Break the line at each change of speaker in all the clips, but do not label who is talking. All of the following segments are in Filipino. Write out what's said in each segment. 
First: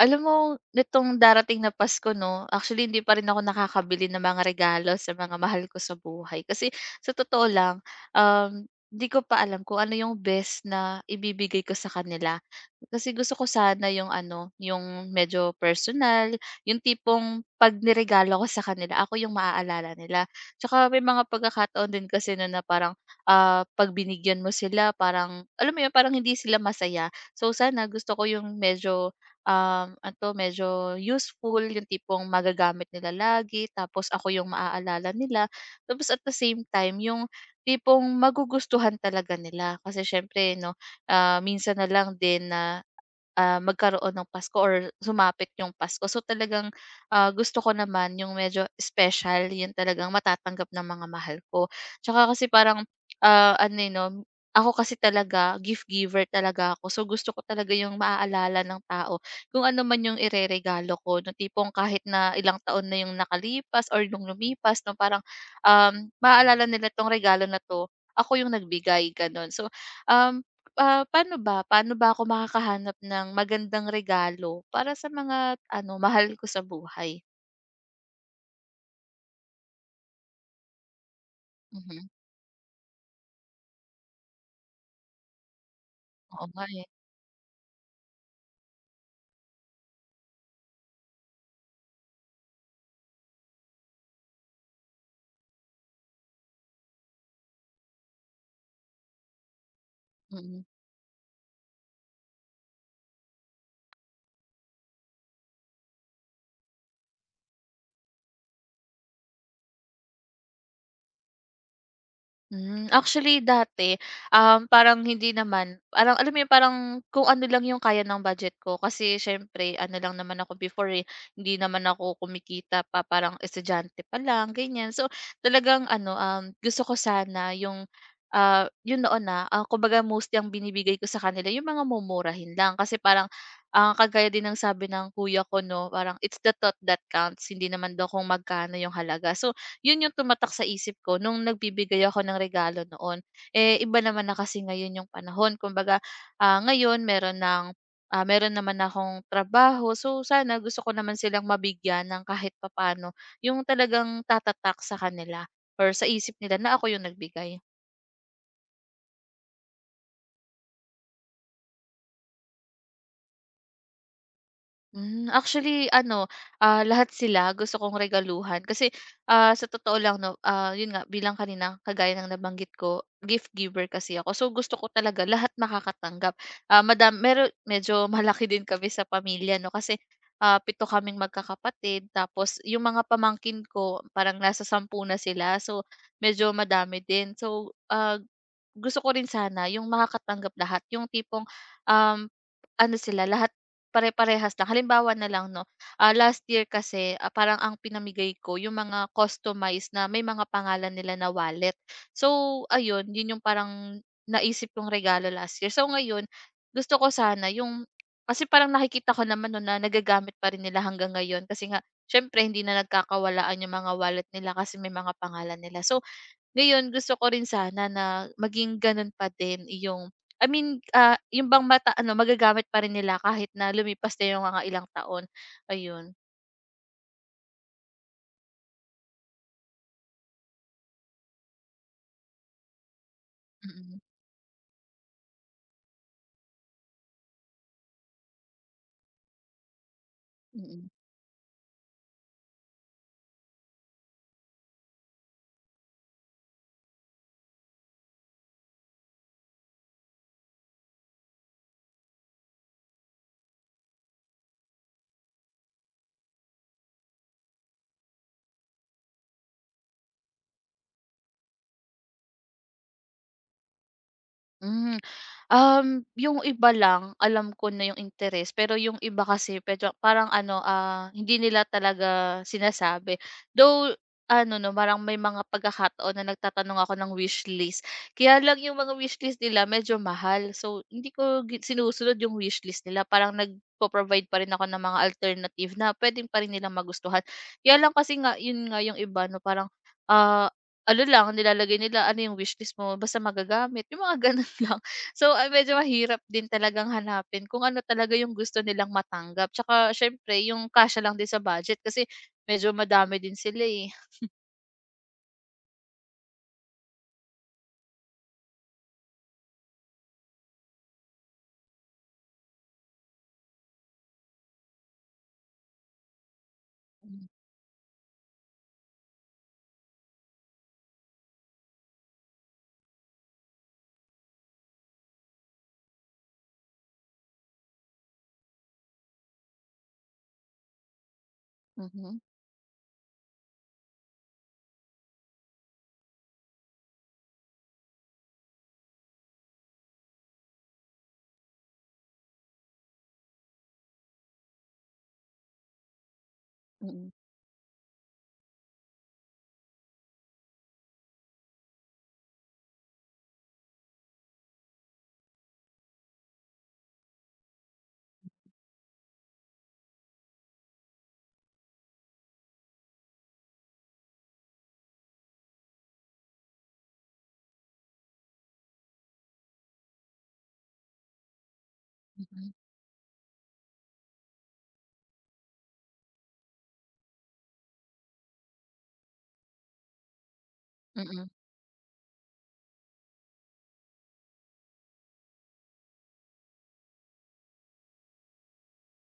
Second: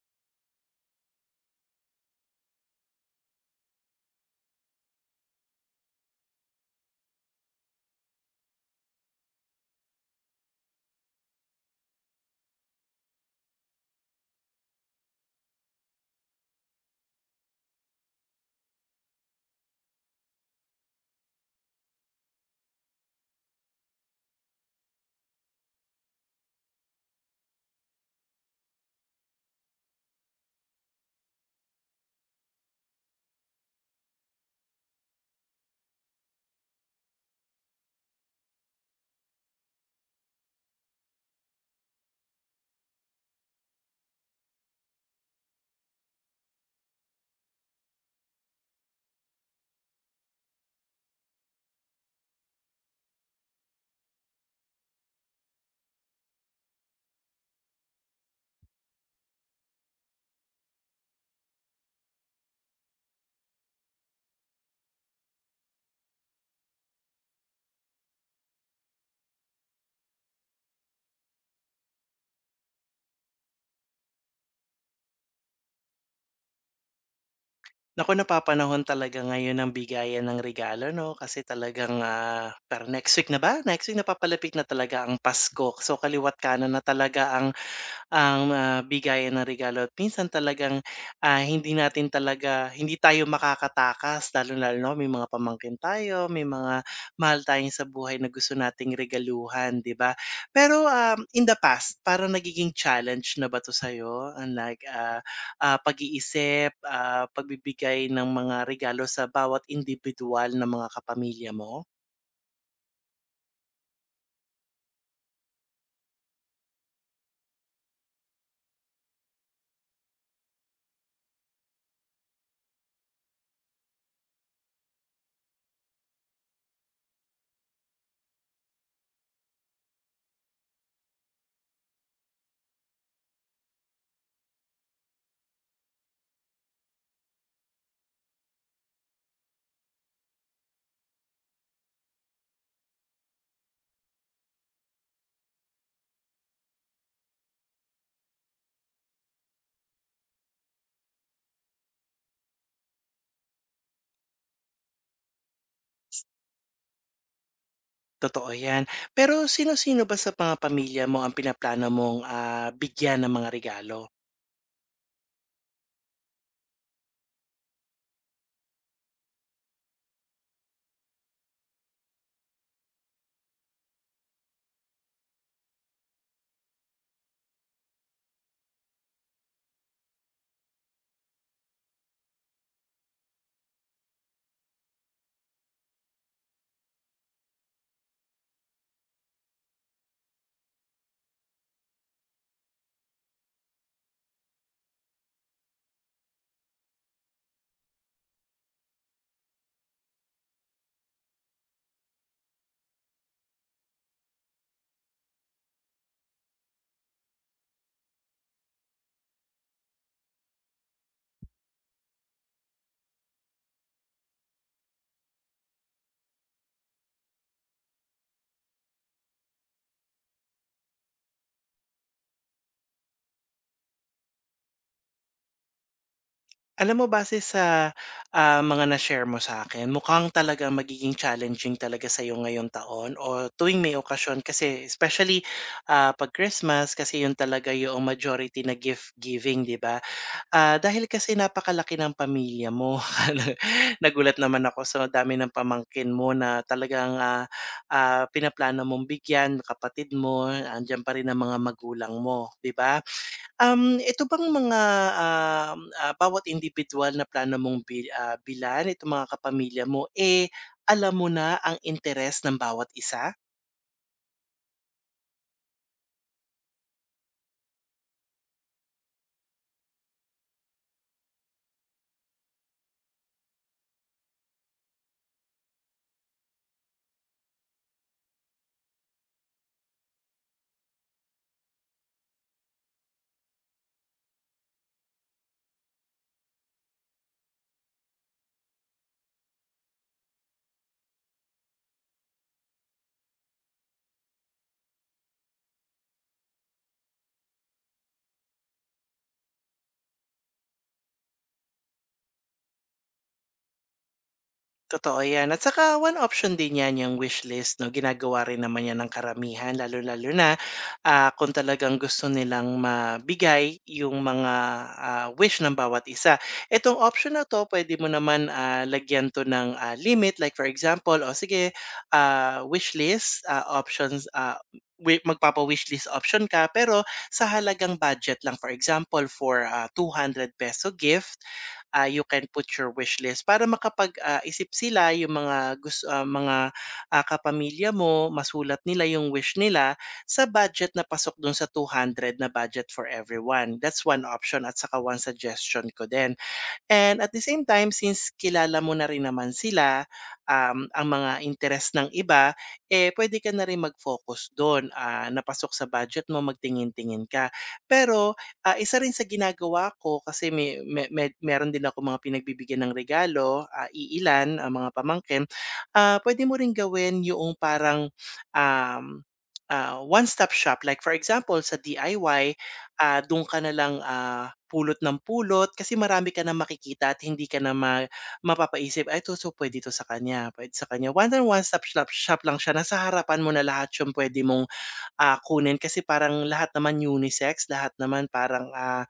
Alam mo nitong darating na Pasko, 'no? Actually, hindi pa rin ako nakakabili ng mga regalo sa mga mahal ko sa buhay. Kasi sa totoo lang, um, hindi ko pa alam kung ano yung best na ibibigay ko sa kanila. Kasi gusto ko sana yung ano, yung medyo personal, yung tipong 'pag niregalo ko sa kanila, ako yung maaalala nila. Tsaka may mga pagkakataon din kasi no na parang, ah, 'pag binigyan mo sila parang, alam mo yun, parang hindi sila masaya. So sana gusto ko yung medyo ano, medyo useful, yung tipong magagamit nila lagi tapos ako yung maaalala nila. Tapos at the same time, yung tipong magugustuhan talaga nila kasi siyempre 'no, ah, minsan na lang din na ah, magkaroon ng Pasko or sumapit yung Pasko. So talagang, ah, gusto ko naman yung medyo special, yun talagang matatanggap ng mga mahal ko. Tsaka kasi parang, ah, ano, eh, 'no, ako kasi talaga gift giver talaga ako. So gusto ko talaga yung maaalala ng tao kung ano man yung ireregalo ko na tipong kahit na ilang taon na yung nakalipas or yung lumipas 'no, parang, maaalala nila 'tong regalo na 'to, ako yung nagbigay, gano'n. So, um, ah, paano ba ako makakahanap ng magandang regalo para sa mga ano, mahal ko sa buhay?
Naku, napapanahon talaga ngayon ang bigayan ng regalo 'no, kasi talagang,
Mhm,
parang next week na ba? Next week napapalapit na talaga ang Pasko. So, kaliwa't
oo nga
kanan na
eh,
talaga ang, bigayan ng regalo at minsan talagang, hindi natin talaga hindi tayo makakatakas lalong-lalo na may mga pamangkin tayo, may mga mahal tayong sa buhay na gusto nating regaluhan, 'di ba?
mm.
Pero, in the past, parang nagiging challenge na ba 'to sa'yo? And like, ah, ah, pag-iisip, pagbibigay ng mga regalo sa bawat individual na mga kapamilya mo?
Hmm, actually dati, parang hindi naman parang alam mo yun, parang kung ano lang yung kaya ng budget ko kasi siyempre ano lang naman ako before, eh, hindi naman ako kumikita pa parang estudyante pa lang ganyan. So, talagang ano, gusto ko sana yung, ah, yun noon, na ah, kumbaga most yung binibigay ko sa kanila yung mga mumurahin lang kasi parang, ah, kagaya din ng sabi ng kuya ko 'no, parang it's the thought that counts, hindi naman daw kung magkano yung halaga. So, 'yun yung tumatak sa isip ko nung nagbibigay ako ng regalo noon. Eh, iba naman na kasi ngayon yung panahon kumbaga, ah, ngayon meron ng, ah, meron naman na akong trabaho so sana gusto ko naman silang mabigyan ng kahit papaano yung talagang tatatak sa kanila or sa isip nila na ako yung nagbigay.
Totoo 'yan. Pero sino-sino ba sa mga pamilya mo ang pinaplano mong, bigyan ng mga regalo?
Hmm, actually ano, ah, lahat sila gusto kong regaluhan kasi, ah, sa totoo lang 'no, ah, yun nga bilang kanina kagaya ng nabanggit ko, gift giver kasi ako. So, gusto ko talaga lahat makakatanggap. Ah, madam meron medyo malaki din kami sa pamilya 'no kasi, ah, 7 kaming magkakapatid tapos yung mga pamangkin ko parang nasa 10 na sila. So, medyo madami din. So, ah, gusto ko rin sana yung makakatanggap lahat, yung tipong, um, ano sila lahat pare-parehas lang. Halimbawa na lang 'no, ah, last year kasi, ah, parang ang pinamigay ko yung mga customized na may mga pangalan nila na wallet. So ayun, yun yung parang naisip kong regalo last year. So ngayon, gusto ko sana yung kasi parang nakikita ko naman 'no na nagagamit pa rin nila hanggang ngayon kasi nga siyempre hindi na nagkakawalaan yung mga wallet nila kasi may mga pangalan nila. So ngayon gusto ko rin sana na maging gano'n pa din yung I mean, ah, yung bang mata ano magagamit pa rin nila kahit na lumipas na yung mga ilang taon, ayun.
Alam mo base sa, mga na-share mo sa akin mukhang talaga magiging challenging talaga sa sa'yo ngayong taon o tuwing may
Mm,
okasyon kasi especially, 'pag Christmas kasi 'yun talaga yung majority na gift giving, 'di ba?
mm.
Dahil kasi napakalaki ng pamilya mo nagulat naman ako sa dami ng pamangkin mo na talagang, pinaplano mong bigyan, kapatid mo, andiyan pa rin ang mga magulang mo, 'di ba? Um, ito bang mga, um, ah, bawat individual na plano mong bilhan, itong mga kapamilya mo, eh, alam mo na ang interes ng bawat isa?
Hmm, yung iba lang alam ko na yung interes, pero yung iba kasi medyo parang ano, ah, hindi nila talaga sinasabi. Though ano 'no, parang may mga pagkakataon na nagtatanong ako ng wishlist. Kaya lang yung mga wish list nila medyo mahal. So, hindi ko gi sinusunod yung wish list nila. Parang nagpo-provide pa rin ako ng mga alternative na puwede pa rin nilang magustuhan. Kaya lang kasi nga, yun nga yung iba 'no, parang, ah, ano lang nilalagay nila, "Ano yung wish list mo? Basta magagamit." Yung mga gano'n lang. So, ah, medyo mahirap din talagang hanapin kung ano talaga yung gusto nilang matanggap. Tsaka siyempre yung kasya lang din sa budget kasi medyo madami din sila, eh.
Totoo 'yan at saka one option din 'yan, yung wishlist 'no, ginagawa rin naman 'yan ng karamihan lalo-lalo na, kung talagang gusto nilang mabigay yung mga, wish ng bawat isa. Itong
Mhm,
option na 'to puwede mo naman, lagyan 'to ng, limit like for example, o sige, wishlist, options, ah, wi magpapa-wishlist option ka pero sa halagang budget lang. For example, for, ₱200 gift,
mhm,
you can put your wish list para makapag isip sila yung mga, kapamilya mo, masulat nila yung wish nila sa budget na pasok dun sa ₱200 na budget for everyone. That's one option at saka one suggestion ko din.
mm.
And at the same time, since kilala mo na rin naman sila, ang mga interes ng iba, eh puwede ka na rin mag-focus do'n, napasok sa budget mo, magtingin-tingin ka. Pero, isa rin sa ginagawa ko kasi may me me meron din ako mga pinagbibigyan ng regalo, iilan, mga pamangkin. Puwede mo ring gawin yung parang, um, one-stop shop. Like for example, sa DIY, dun ka na lang, pulot ng pulot kasi marami ka na makikita at hindi ka na ma mapapaisip, "Ay ito so puwede ito sa kanya, pwede sa
Mm,
kanya."
mm,
One and one stop shop shop lang siya, nasa harapan mo na lahat yung puwede mong, kunin kasi parang lahat naman unisex, lahat naman parang, ah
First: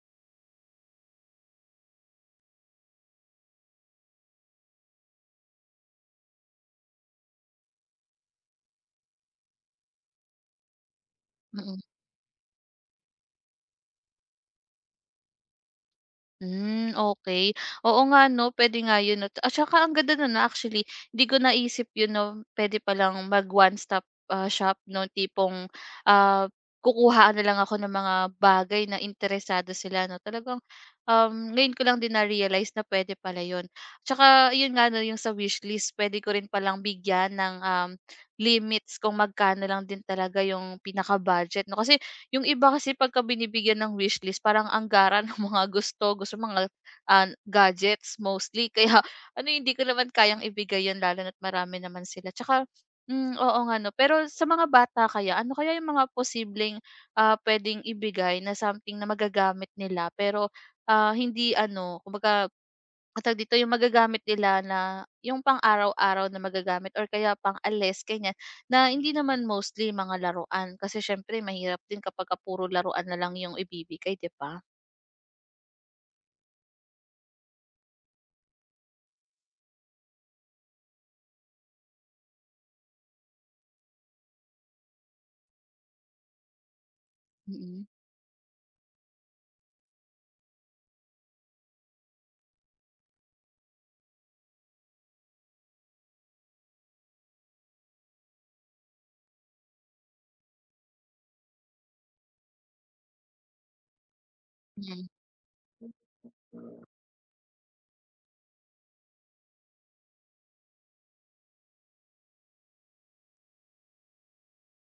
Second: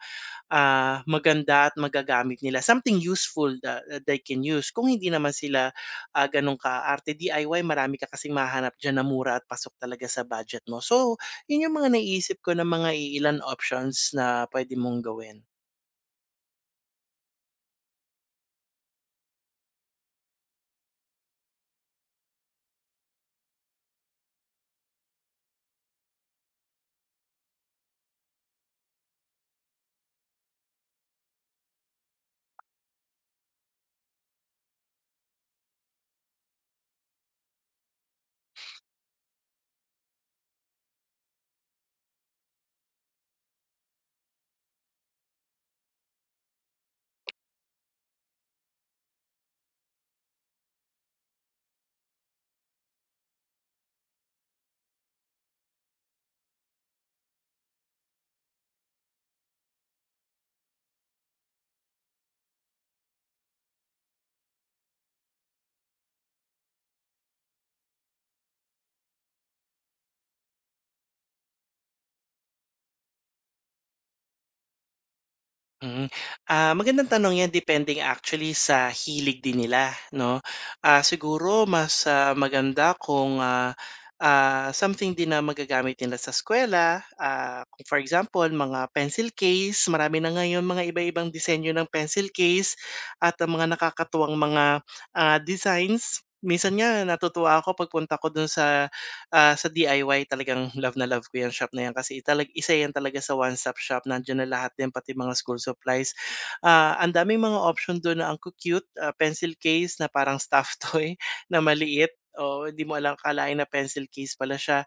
ah, maganda at magagamit nila, something useful that they can use. Kung hindi naman sila, gano'n kaarte DIY marami ka kasing mahanap, diyan na mura at pasok talaga sa budget mo. So, 'yun 'yung
mm.
mga naisip ko na mga ilan options na puwede mong gawin.
Hmm, okay. Oo nga 'no, puwede nga 'yun 'no, at saka ang ganda no'n, ah, actually. Hindi ko naisip 'yun 'no, puwede palang mag one stop, ah, shop 'no, tipong, ah, kukuhaan na lang ako ng mga bagay na interesado sila 'no. Talagang, ngayon ko lang din na-realize na puwede pala 'yun. Tsaka 'yun nga 'no, yung sa wishlist puwede ko rin palang bigyan ng, limits kung magkano lang din talaga yung pinaka-budget 'no. Kasi yung iba kasi pagka binibigyan ng wishlist parang anggaran ng mga gusto, gusto mga, ah, gadgets mostly kaya ano hindi ko naman kayang ibigay 'yun lalo na't marami naman sila. Tsaka hmm, oo nga 'no. Pero sa mga bata kaya, ano kaya yung mga posibleng, ah, puwedeng ibigay na something na magagamit nila pero, ah, hindi ano kumbaga ang tawag dito, yung magagamit nila na yung pang-araw-araw na magagamit or kaya pang-alis, ganyan, na hindi naman mostly mga laruan. Kasi siyempre mahirap din kapagka puro laruan na lang yung ibibigay, 'di ba?
Mm. Magandang tanong 'yan depending actually sa hilig din nila 'no. Siguro mas, maganda kung, something din na magagamit nila sa eskuwela,
Mm.
kung for example mga pencil case, marami na ngayon mga iba-ibang disenyo ng pencil case at ang mga nakakatuwang mga, designs. Minsan nga natutuwa ako pagpunta ko dun sa DIY talagang love na love ko 'yang shop na 'yan kasi talag isa 'yan talaga sa one-stop shop, nandiyan na lahat din
Mm.
pati mga school supplies. Ang daming mga option do'n na ang cute pencil case na parang stuffed toy na maliit, o hindi mo alam kalain na pencil case pala siya.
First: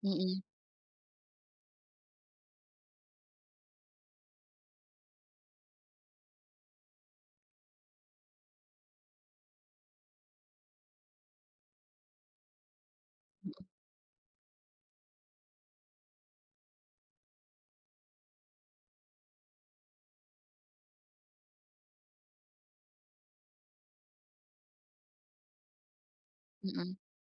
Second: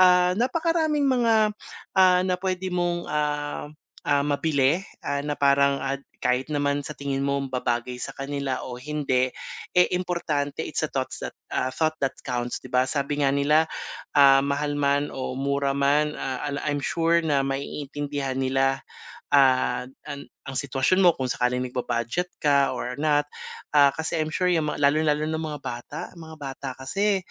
Mm.
Napakaraming mga, na puwede mong, mabili, na parang, kahit naman sa tingin mo babagay sa kanila o hindi, eh, importante it's a thought that counts, 'di ba? Sabi nga nila mahal man o mura man, ah, ala I'm sure na maiintindihan nila, ah, an ang sitwasyon mo kung sakaling nagba-budget ka or not. Kasi I'm sure yung mga lalong-lalo na mga bata, ang mga bata
Mm.
kasi,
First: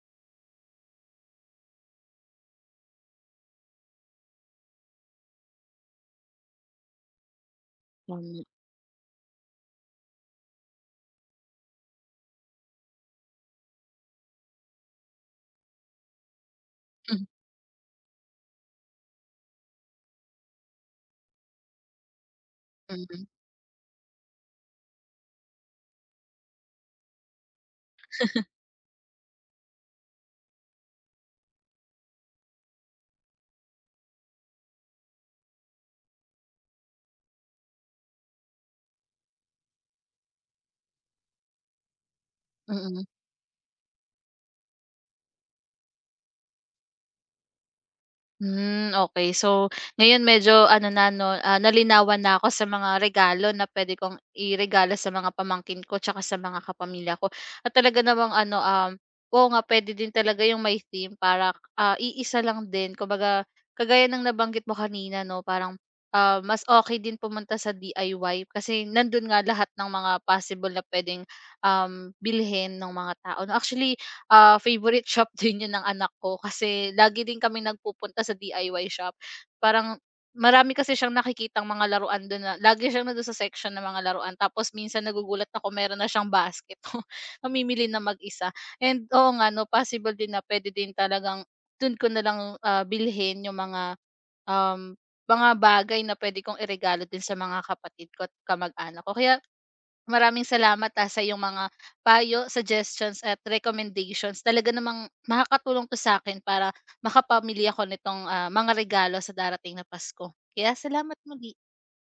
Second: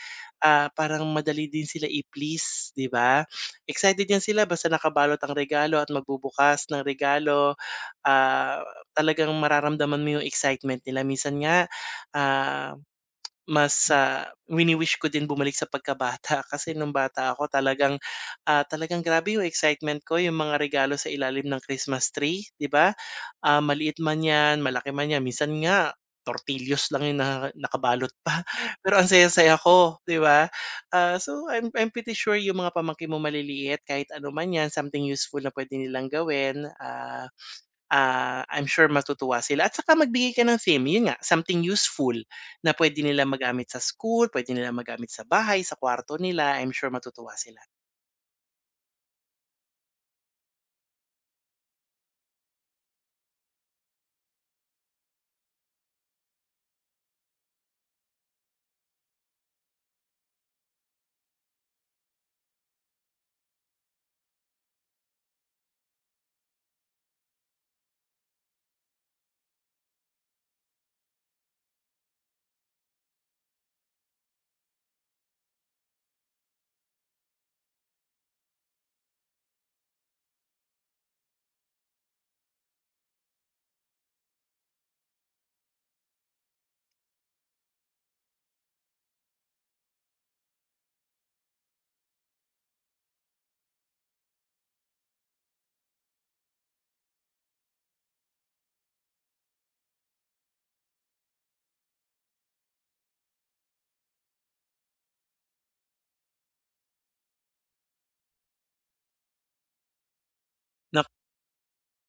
parang madali din sila i-please, 'di ba? Excited yan sila basta nakabalot ang regalo at magbubukas ng regalo,
Tama.
ah, talagang mararamdaman mo yung excitement nila. Minsan nga, ah mas, wini-wish ko din bumalik sa pagkabata kasi nung
Hmm.
bata ako talagang, talagang grabe yung excitement ko yung mga regalo sa ilalim ng Christmas tree, 'di ba?
Mm.
Maliit man 'yan, malaki man 'yan, minsan nga tortilyos lang yung nakabalot pa, pero ang saya-saya ko, 'di ba? So I'm pretty sure yung mga pamangkin mo maliliit kahit ano man 'yan, something useful na puwede nilang gawin, I'm sure matutuwa sila at saka magbigay ka ng theme, yun nga, something useful na pwede
Mm.
nila magamit sa school, pwede nila magamit sa bahay, sa kwarto nila, I'm sure matutuwa sila.
Hmm, okay. So, ngayon medyo ano na 'no, ah, nalinawan na ako sa mga regalo na puwede kong iregalo sa mga pamangkin ko tsaka sa mga kapamilya ko. At talaga namang ano, oo nga pwede din talaga yung may theme para, ah, iisa lang din. Kumbaga, kagaya ng nabanggit mo kanina 'no, parang, ah, mas okay din pumunta sa DIY kasi nandun nga lahat ng mga possible na puwedeng, bilhin ng mga tao 'no. Actually ah, favorite shop din 'yun ng anak ko kasi lagi din kami nagpupunta sa DIY shop. Parang marami kasi siyang nakikitang mga laruan do'n na lagi siyang nando'n sa section ng mga laruan tapos minsan nagugulat ako meron na siyang basket. Mamimili na mag-isa and oo nga 'no, possible din na pwede din talagang do'n ko na lang, ah, bilhin yung mga, um, mga bagay na puwede kong iregalo din sa mga kapatid ko at kamag-anak ko. Kaya maraming salamat, ah, sa iyong mga payo, suggestions at recommendations talaga namang makakatulong 'to sa akin para makapamili ako nitong, ah, mga regalo sa darating na Pasko. Kaya salamat muli.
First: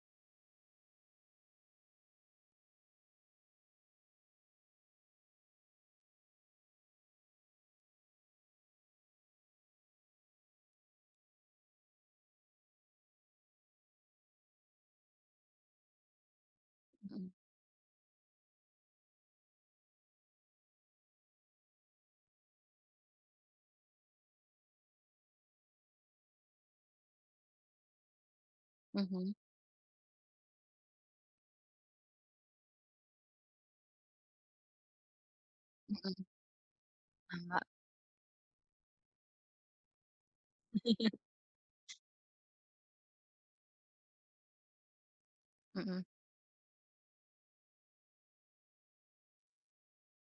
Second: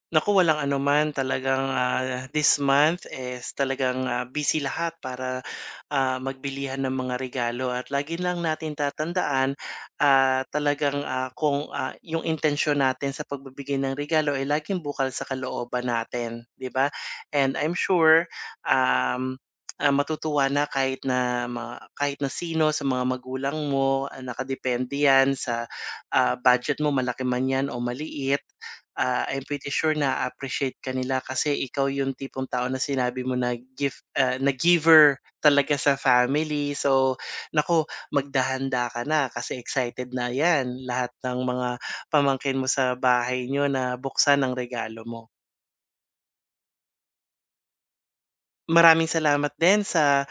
Naku, walang anuman. Talagang, this month is talagang, busy lahat para, magbilihan ng mga regalo at lagi lang natin tatandaan, talagang, kung, yung intensyon natin sa pagbibigay ng regalo ay laging bukal sa kalooban natin, 'di ba?
Mm,
And I'm sure, um, matutuwa na kahit na sino sa mga magulang mo, nakadepende 'yan sa, budget mo malaki man 'yan o maliit
mhm,
I'm pretty sure na appreciate ka nila kasi ikaw yung tipong tao na sinabi mo na giver talaga sa
mm,
family. So,
tama,
naku magdahanda ka na kasi excited na 'yan lahat ng mga pamangkin mo sa bahay niyo na buksan ang regalo mo.
mm,
Maraming salamat din sa,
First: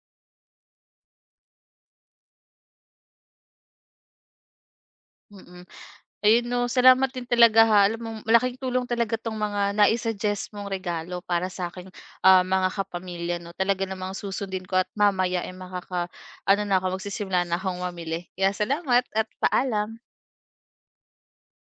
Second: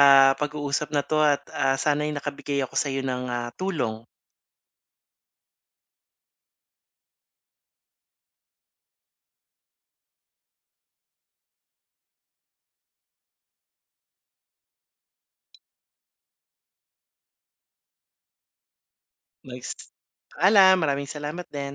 pag-uusap na 'to at, sana'y nakabigay ako sa'yo ng, tulong.
mm. Ayun 'no, salamat din talaga, ha. Alam mo malaking tulong talaga 'tong mga naisuggest mong regalo para sa'king, ah, mga kapamilya 'no. Talaga namang susundin ko at mamaya, ay makaka ano na ako, magsisimula na akong mamili. Kaya salamat at
Mag's
paalam.
paalam, maraming salamat din.